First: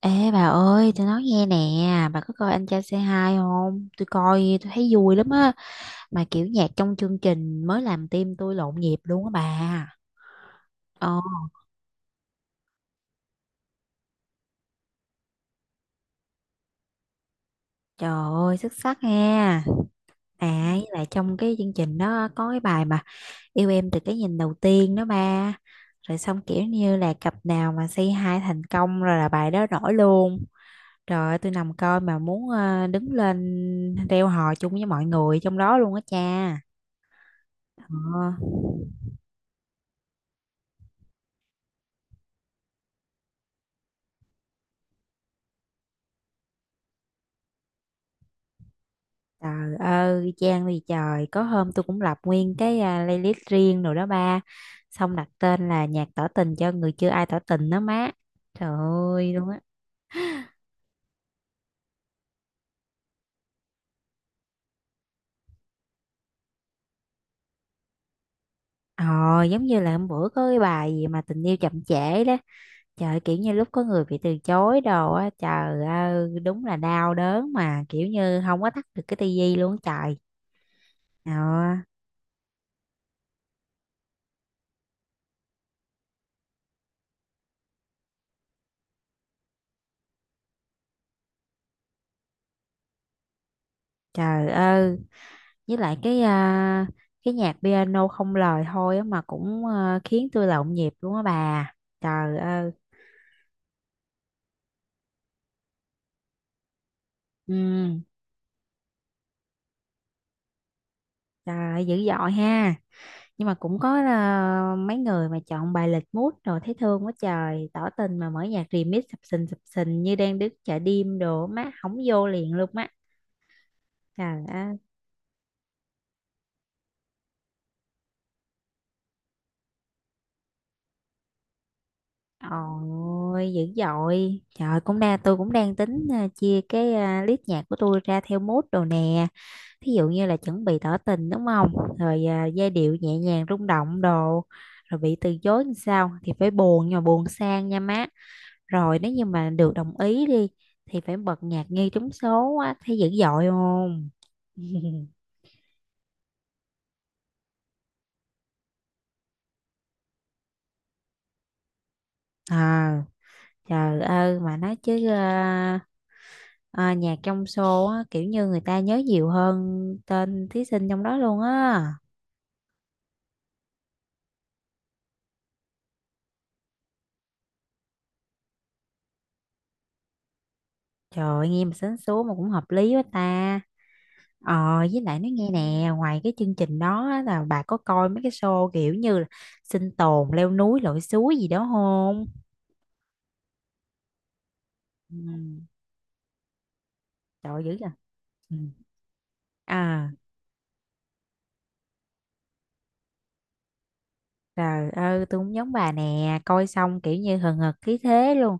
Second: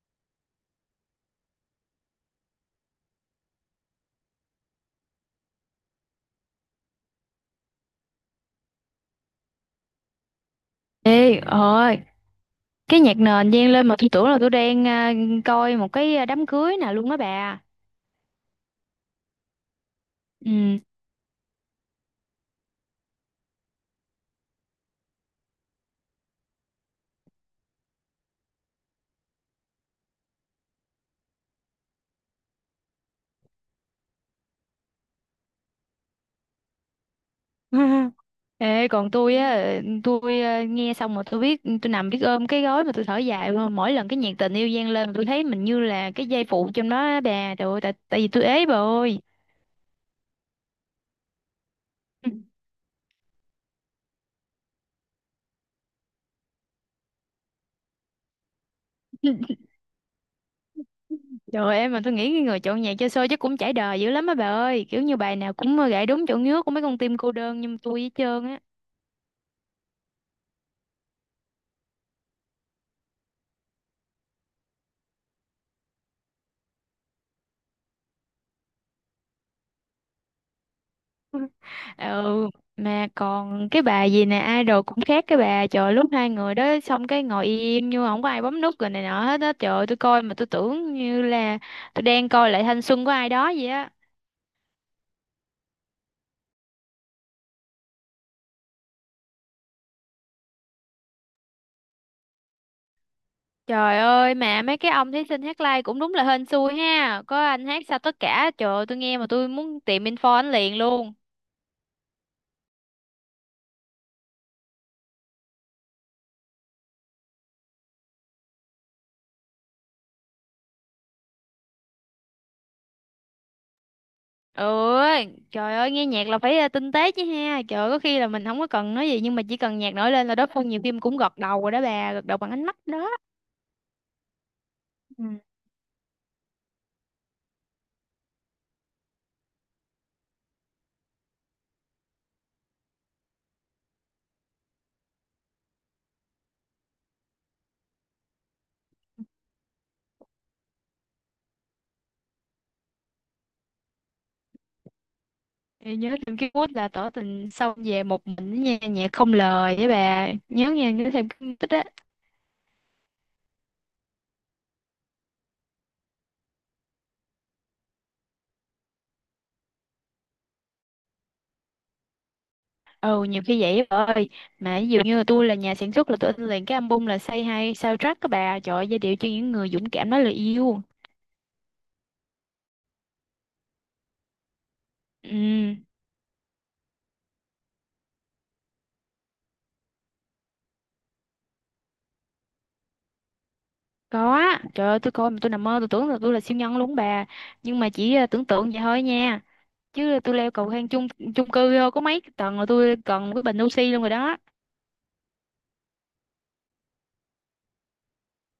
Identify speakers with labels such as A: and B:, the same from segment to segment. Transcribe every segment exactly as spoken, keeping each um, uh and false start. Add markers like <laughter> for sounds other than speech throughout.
A: Ê bà ơi, tôi nói nghe nè, bà có coi Anh Trai Say Hi không? Tôi coi, tôi thấy vui lắm á. Mà kiểu nhạc trong chương trình mới làm tim tôi lộn nhịp luôn á bà. Ồ,
B: Ê, ơi, cái nhạc nền vang lên mà tôi tưởng là tôi đang à, coi một cái à, đám cưới nè luôn á bà.
A: trời ơi, xuất sắc nha. À,
B: Ừ.
A: với lại trong cái chương trình đó có cái bài mà Yêu Em Từ Cái Nhìn Đầu Tiên đó ba. Rồi xong kiểu như là cặp nào mà Say Hi thành công rồi là bài đó nổi luôn. Trời ơi, tôi nằm coi mà muốn ờ, đứng lên reo hò chung với mọi người trong đó luôn á cha.
B: <laughs>
A: Ờ.
B: Ê, còn tôi á, tôi à, nghe xong mà tôi biết, tôi nằm biết ôm cái gối mà tôi thở dài luôn. Mỗi lần cái nhạc tình yêu vang lên tôi thấy mình như là cái dây phụ trong đó á bà. Trời ơi, tại, tại vì tôi ế bà ơi.
A: Trời ơi, Trang vì trời, có hôm tôi cũng lập nguyên
B: <laughs>
A: cái à, playlist riêng rồi đó ba. Xong đặt tên là nhạc tỏ tình cho người chưa ai tỏ tình đó má. Trời ơi luôn á.
B: Trời ơi, em mà tôi nghĩ cái người chọn nhạc cho show chắc cũng trải đời dữ lắm á bà ơi. Kiểu như bài nào cũng gảy đúng chỗ ngứa của mấy con tim cô đơn nhưng mà tôi với trơn á.
A: Ờ, giống như là hôm bữa có cái bài gì mà tình yêu chậm trễ đó. Trời, kiểu như lúc có người bị từ chối đồ á, trời ơi, đúng là đau đớn mà kiểu như không có tắt được cái tivi luôn á trời. Ờ,
B: Ừ, mà còn cái bà gì nè idol cũng khác cái bà trời lúc hai người đó xong cái ngồi im nhưng mà không có ai bấm nút rồi này nọ hết á. Trời ơi, tôi coi mà tôi tưởng như là tôi đang coi lại thanh xuân của ai đó vậy á.
A: trời ơi, với lại cái à, cái nhạc piano không lời thôi á mà cũng à, khiến tôi là nhịp luôn á bà, trời ơi.
B: Trời ơi mà mấy cái ông thí sinh hát live cũng đúng là hên xui ha, có anh hát sao
A: ừ,
B: tất cả, trời ơi, tôi nghe mà tôi muốn tìm info anh liền luôn.
A: Trời ơi, dữ dội ha, nhưng mà cũng có à, mấy người mà chọn bài lịch mút rồi thấy thương quá trời, tỏ tình mà mở nhạc remix sập sình sập sình như đang đứng chợ đêm đồ má, hổng vô liền luôn á, trời ơi.
B: Ừ, trời ơi, nghe nhạc là phải ờ, tinh tế chứ ha. Trời ơi, có khi là mình không có cần nói gì nhưng mà chỉ cần nhạc nổi lên là đối phương nhiều khi cũng gật đầu rồi đó bà, gật đầu bằng ánh mắt đó.
A: Ôi dữ dội, trời, cũng đang
B: Ừ.
A: tôi cũng đang tính à, chia cái à, list nhạc của tôi ra theo mood đồ nè, thí dụ như là chuẩn bị tỏ tình đúng không, rồi à, giai điệu nhẹ nhàng rung động đồ, rồi bị từ chối làm sao thì phải buồn nhưng mà buồn sang nha má, rồi nếu như mà được đồng ý đi thì phải bật nhạc nghe trúng số á, thấy dữ dội không? <laughs>
B: Ê, nhớ thêm cái quýt là tỏ tình xong về một mình nha, nhạc không lời với bà nhớ nha, nhớ thêm cái tích á.
A: à Trời ơi, mà nói chứ à, à, nhạc trong show á, kiểu như người ta nhớ nhiều hơn tên thí sinh trong đó luôn á.
B: Ừ, nhiều khi vậy á bà ơi. Mà ví dụ như là tôi là nhà sản xuất là tôi in liền cái album là Say Hi soundtrack các bà, trời ơi, giai điệu cho những người dũng cảm nói lời yêu.
A: Trời ơi, nghe mà sến súa mà cũng hợp lý quá ta. Ờ, với lại nó nghe
B: Ừ,
A: nè, ngoài cái chương trình đó á, là bà có coi mấy cái show kiểu như là sinh tồn, leo núi, lội suối gì đó không?
B: có á. Trời ơi, tôi
A: Ừ,
B: coi mà tôi nằm mơ tôi tưởng là tôi là siêu nhân luôn bà.
A: trời ơi, dữ
B: Nhưng mà
A: vậy.
B: chỉ ờ, tưởng
A: Ừ.
B: tượng vậy thôi nha.
A: À,
B: Chứ tôi leo cầu thang chung chung cư ờ, có mấy tầng là tôi cần một cái bình oxy luôn rồi đó.
A: trời ơi, tôi cũng giống bà nè, coi xong kiểu như hừng hực khí thế luôn.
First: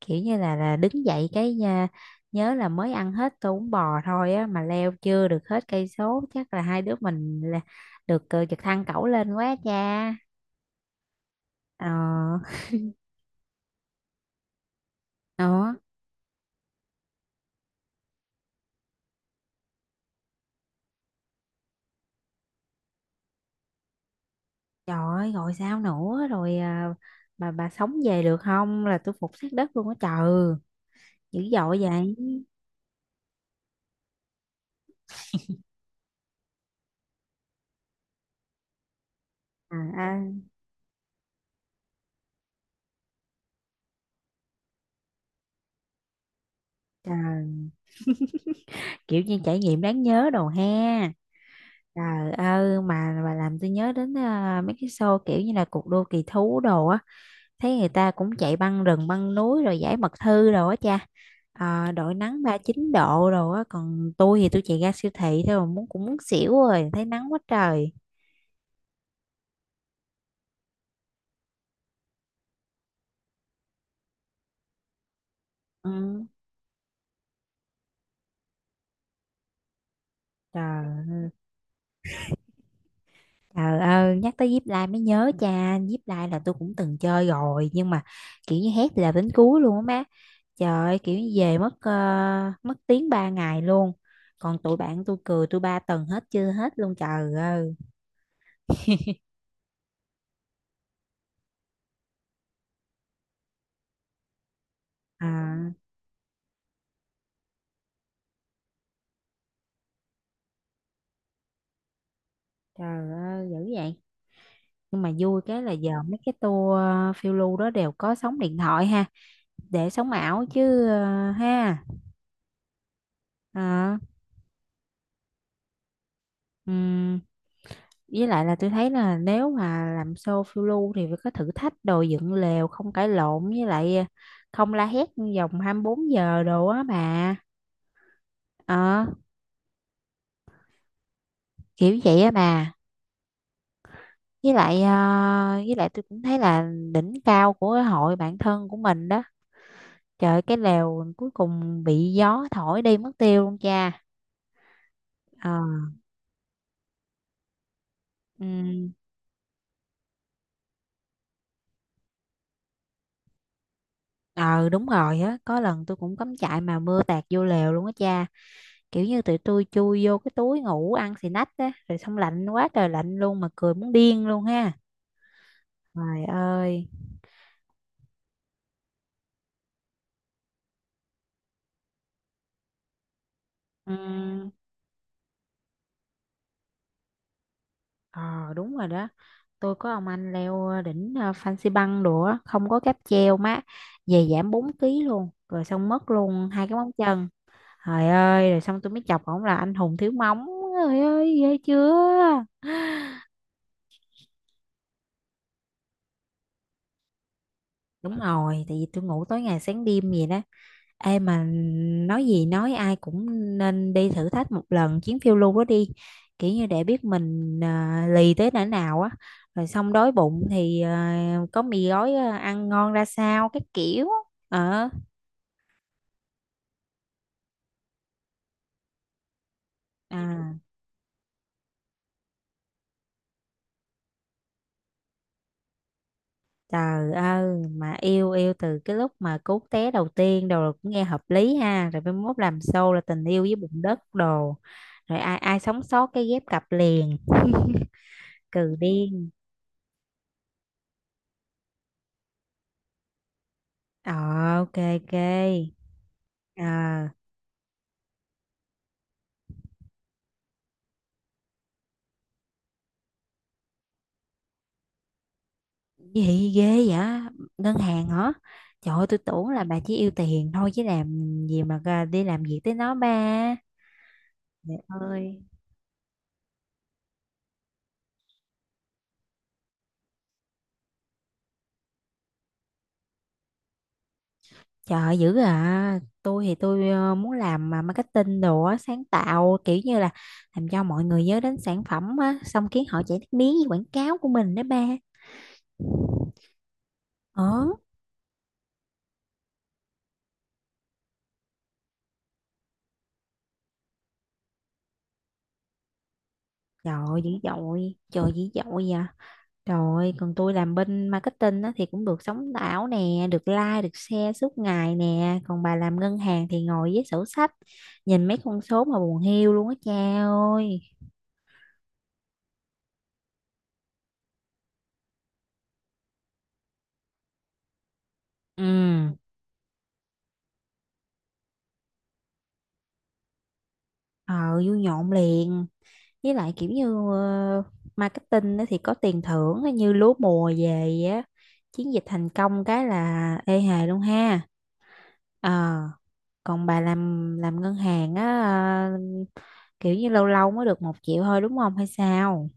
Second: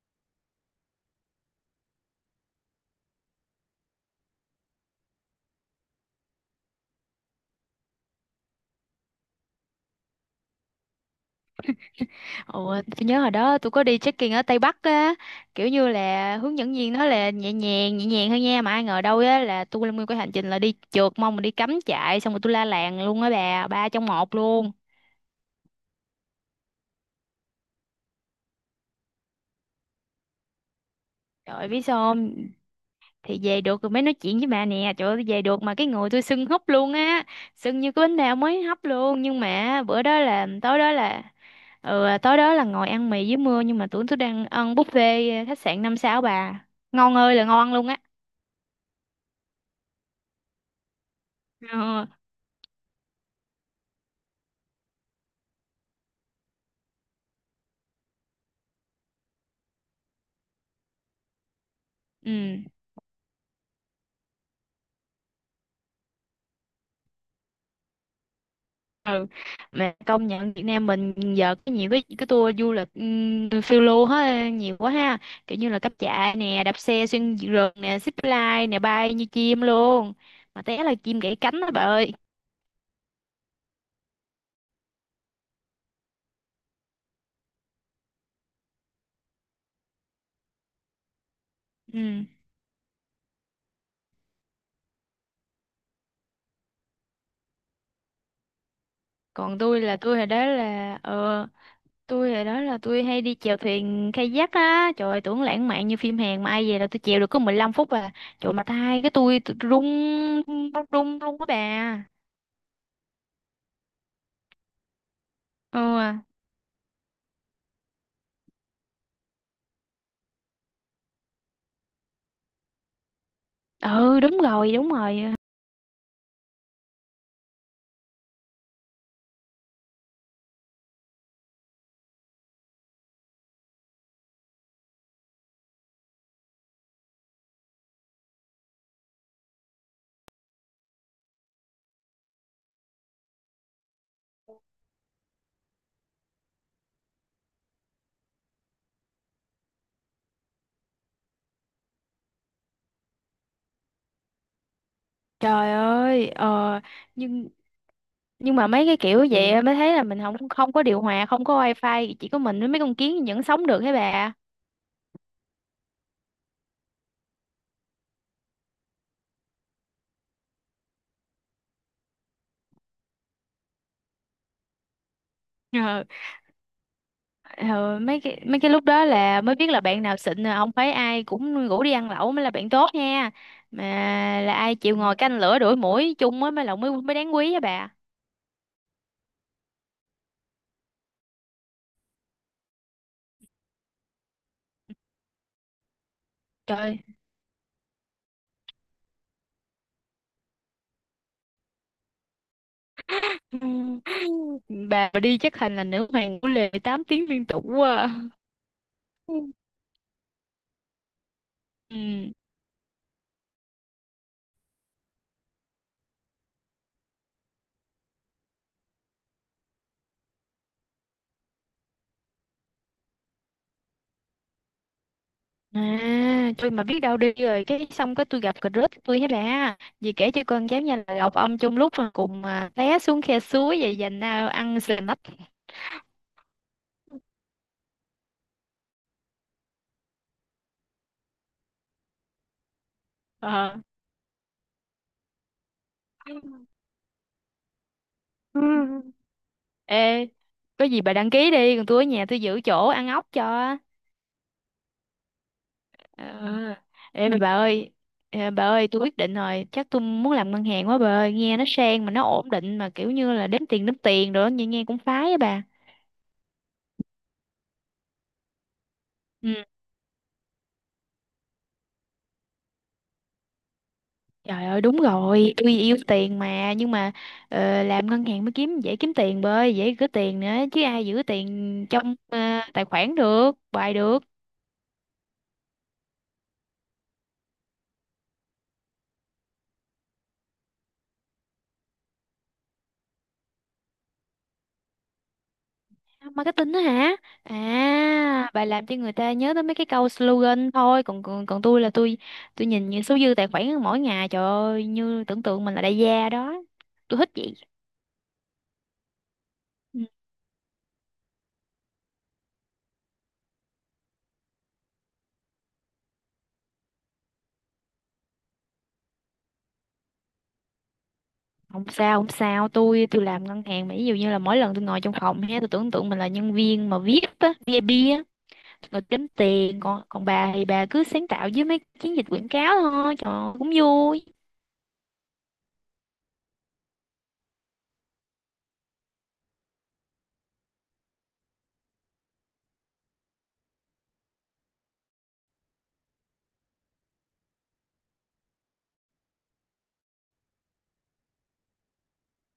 A: Kiểu như là là đứng dậy cái nha, nhớ là mới ăn hết tô bún bò thôi á mà leo chưa được hết cây số, chắc là hai đứa mình là được ờ, giật thăng cẩu lên quá cha. Ờ,
B: Ủa, tôi nhớ hồi đó tôi có đi trekking ở Tây Bắc á, kiểu
A: đó.
B: như là hướng dẫn viên nói là nhẹ nhàng, nhẹ nhàng thôi nha, mà ai ngờ đâu á là tôi lên nguyên cái hành trình là đi trượt mông mà đi cắm trại xong rồi tôi la làng luôn á bà, ba trong một luôn.
A: Trời ơi, gọi sao nữa rồi à, bà bà sống về được không là tôi phục sát đất luôn á trời, dữ
B: Trời ơi,
A: dội
B: biết sao
A: vậy.
B: không? Thì về được rồi mới nói chuyện với bà nè, trời ơi tôi về được mà cái người tôi sưng húp luôn á, sưng như cái bánh bao mới hấp luôn, nhưng
A: à,
B: mà bữa đó
A: à
B: là tối đó là ừ, tối đó là ngồi ăn mì dưới mưa nhưng mà tưởng tôi đang ăn buffet khách sạn năm sao bà. Ngon ơi là
A: Trời,
B: ngon luôn á.
A: kiểu như trải nghiệm đáng nhớ đồ ha.
B: Ờ.
A: Trời ơi, mà bà làm tôi nhớ đến à, mấy cái show kiểu như là cuộc đua kỳ thú đồ á, thấy người ta cũng chạy băng rừng băng núi rồi giải mật thư đồ á cha, à, đội nắng ba
B: Ừ.
A: chín độ đồ á, còn tôi thì tôi chạy ra siêu thị thôi mà muốn cũng muốn xỉu rồi thấy nắng quá trời.
B: Ừ, mà công nhận Việt Nam mình giờ có nhiều cái cái tour du lịch um, phiêu lưu hết nhiều quá ha, kiểu như là cáp
A: Ừ,
B: trại nè, đạp xe xuyên rừng nè, zip line nè, bay như chim luôn. Mà té là chim
A: trời.
B: gãy cánh đó bà ơi.
A: Trời ơi, nhắc tới Zip Line mới nhớ cha, Zip Line là tôi cũng từng chơi rồi nhưng mà kiểu như hét là đến cuối luôn á má. Trời ơi, kiểu như về mất ờ,
B: Ừ.
A: mất tiếng ba ngày luôn. Còn tụi bạn tôi cười tôi ba tuần hết chưa hết luôn trời ơi.
B: Còn tôi là tôi hồi đó là ờ tôi hồi đó là tôi hay đi chèo thuyền kayak á, trời ơi, tưởng lãng
A: À,
B: mạn như phim Hàn mà ai về là tôi chèo được có mười lăm phút à. Trời, mà tay cái tôi tôi rung rung rung luôn á bà.
A: trời ơi, dữ vậy. Nhưng mà vui cái là
B: Ừ
A: giờ mấy
B: à.
A: cái tour ờ, phiêu lưu đó đều có sóng điện thoại ha, để sóng ảo chứ ờ, ha. Ờ.
B: Ừ, đúng rồi đúng rồi.
A: Ừm, với lại là tôi thấy là nếu mà làm show phiêu lưu thì phải có thử thách đồ, dựng lều không cãi lộn, với lại ờ, không la hét vòng hai mươi bốn giờ đồ á bà, ờ, kiểu vậy á bà. Với lại ờ, với lại tôi cũng thấy là đỉnh cao của cái hội bạn thân của mình đó, trời ơi, cái lều cuối cùng bị gió thổi đi mất tiêu luôn cha.
B: Trời
A: Ờ.
B: ơi, ờ, nhưng
A: ừ,
B: nhưng mà mấy cái kiểu vậy á, mới thấy là mình không không có điều hòa, không có wifi, chỉ có mình với mấy con kiến vẫn sống được thế bà.
A: ờ, Đúng rồi á, có lần tôi cũng cắm trại mà mưa tạt vô lều luôn á cha, kiểu như tụi tôi chui vô cái túi ngủ ăn xì nách á, rồi xong lạnh quá trời lạnh luôn mà cười muốn điên luôn ha,
B: Ờ,
A: trời ơi.
B: ờ, mấy cái mấy cái lúc đó là mới biết là bạn nào xịn là không phải ai cũng rủ đi ăn lẩu mới là bạn tốt nha. Mà
A: Ừm,
B: là ai chịu ngồi canh lửa đuổi muỗi chung á mới là mới mới đáng quý á bà.
A: ờ đúng rồi đó, tôi có ông anh leo ờ, đỉnh ờ, Fansipan đồ á, không có cáp treo má, về giảm bốn ký luôn rồi xong mất luôn hai cái móng
B: Trời.
A: chân. Trời ơi, rồi xong tôi mới chọc ổng là anh hùng thiếu móng, trời ơi ghê chưa.
B: <laughs> Bà đi chắc thành là nữ hoàng của lề tám tiếng liên tục quá. À.
A: Đúng rồi tại vì tôi ngủ tối ngày sáng đêm vậy đó. Ê mà
B: Ừ.
A: nói gì nói, ai cũng nên đi thử thách một lần chuyến phiêu lưu đó đi, kiểu như để biết mình à, lì tới哪nào á, rồi xong đói bụng thì à, có mì gói à, ăn ngon ra sao, cái kiểu ờ.
B: À, tôi mà biết đâu đi rồi cái xong cái tôi gặp cà rớt tôi hết ra vì kể cho
A: à,
B: con cháu nhà là gặp ông chung lúc mà cùng à, té xuống khe suối vậy dành à, ăn sờ nách.
A: Trời ơi, mà yêu yêu từ cái lúc mà cú té đầu tiên đồ là cũng nghe hợp lý ha, rồi mai mốt làm show là tình yêu với bụng
B: Ờ.
A: đất đồ, rồi ai ai sống sót cái ghép cặp
B: <laughs>
A: liền. <laughs>
B: Ừ.
A: Cừ điên.
B: Ê, có gì bà đăng ký đi còn tôi ở nhà tôi giữ chỗ ăn ốc cho.
A: Ờ, ok ok.
B: Ờ.
A: Ờ.
B: Ê mà bà ơi, ờ, bà ơi tôi quyết định rồi, chắc tôi muốn làm ngân hàng quá bà ơi, nghe nó sang mà nó ổn định, mà kiểu như là đếm tiền đếm tiền rồi đó, nghe nghe cũng phái á bà.
A: Gì ghê vậy? Ngân hàng hả? Trời ơi, tôi tưởng là
B: Ừ.
A: bà chỉ yêu tiền thôi chứ làm gì mà ra đi làm việc tới nó ba.
B: Trời
A: Trời
B: ơi đúng
A: ơi.
B: rồi, tôi yêu tiền mà, nhưng mà ờ, làm ngân hàng mới kiếm dễ kiếm tiền bơi, dễ gửi tiền nữa. Chứ ai giữ tiền trong ờ, tài khoản được, bài được.
A: Trời ơi, dữ à. Tôi thì tôi ờ, muốn làm mà marketing đồ á, sáng tạo kiểu như là làm cho mọi người nhớ đến sản phẩm á, xong khiến họ chạy nước miếng với quảng cáo của mình đó ba.
B: Marketing đó hả?
A: Ờ,
B: À, bài làm cho người ta nhớ tới mấy cái câu slogan thôi, còn còn, còn tôi là tôi tôi nhìn những số dư tài khoản mỗi ngày, trời ơi như tưởng tượng mình là đại gia đó.
A: trời
B: Tôi
A: ơi, dữ
B: thích vậy.
A: dội, trời dữ dội vậy.
B: Ừ.
A: Rồi, còn tôi làm bên marketing á, thì cũng được sống ảo nè, được like, được share suốt ngày nè. Còn bà làm ngân hàng thì ngồi với sổ sách, nhìn mấy con số mà buồn hiu luôn á cha ơi.
B: Không sao, không sao, tôi tôi làm ngân hàng mà ví dụ như là mỗi lần tôi ngồi trong phòng ha, tôi tưởng tượng mình là nhân viên mà viết á, vê i pê rồi
A: Ừ,
B: kiếm tiền. Còn còn bà thì bà cứ sáng tạo với mấy chiến dịch quảng cáo thôi, trời ơi, cũng vui.
A: ờ, vui nhộn liền. Với lại kiểu như ờ, marketing á, thì có tiền thưởng á, như lúa mùa về á. Chiến dịch thành công cái là ê hề luôn ha. Ờ, còn bà làm làm ngân hàng á, ờ, kiểu như lâu lâu mới được một triệu thôi đúng không hay sao?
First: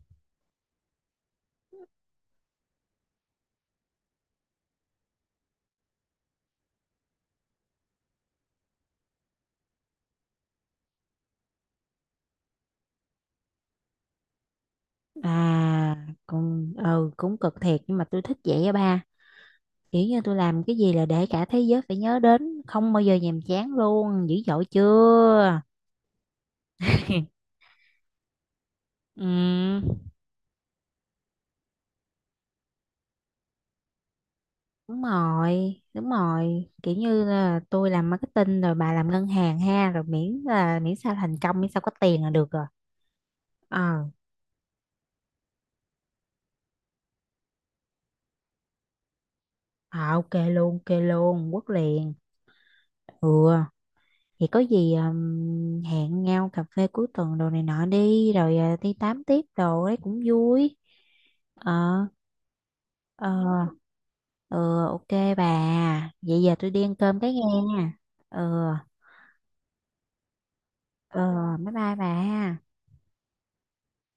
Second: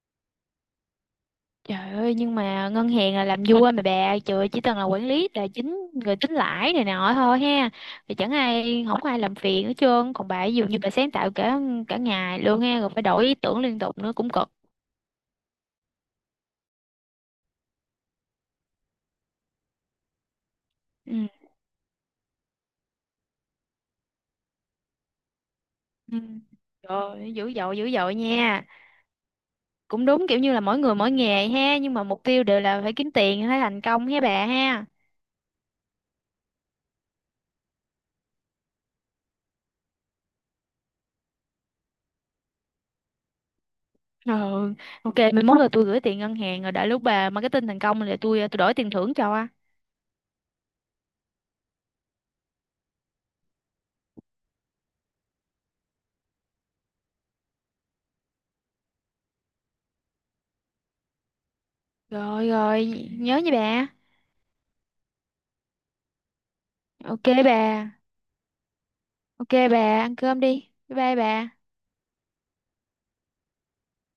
B: Trời ơi nhưng mà ngân hàng là làm vua mà bà, trời ơi, chỉ cần là quản lý tài chính rồi tính lãi này nọ thôi ha, thì chẳng ai, không có ai làm phiền hết trơn. Còn bà ví dụ như bà sáng tạo cả cả ngày luôn ha, rồi phải đổi ý tưởng liên tục nữa cũng cực.
A: À, cũng ừ, cũng cực thiệt nhưng mà tôi thích vậy á ba. Kiểu như tôi làm cái gì là
B: Ừ.
A: để cả thế giới phải nhớ đến, không bao giờ nhàm chán luôn, dữ dội chưa?
B: Ừ. Trời ơi,
A: <laughs>
B: dữ dội dữ dội nha.
A: Ừ,
B: Cũng đúng, kiểu như là mỗi người mỗi nghề ha, nhưng mà mục tiêu đều là phải kiếm tiền, phải thành công ha bà ha.
A: đúng rồi, đúng rồi. Kiểu như là tôi làm marketing rồi bà làm ngân hàng ha, rồi miễn là miễn sao thành công, miễn sao có tiền là được rồi. Ờ,
B: Ờ, ok, mai mốt là tôi gửi tiền ngân hàng rồi đợi lúc bà marketing thành công là tôi tôi đổi tiền thưởng cho.
A: à, ok luôn, ok luôn, quất liền. Ừ. Thì có gì um, hẹn nhau cà phê cuối tuần đồ này nọ đi, rồi à, đi tám tiếp đồ ấy cũng vui. Ờ.
B: Rồi rồi,
A: Ờ.
B: nhớ nha bà.
A: Ừ, ok bà. Vậy giờ tôi đi ăn cơm
B: Ok
A: cái
B: bà.
A: nghe nha. Ừ.
B: Ok bà, ăn cơm đi. Bye bye
A: Ờ,
B: bà.
A: bye bye bà.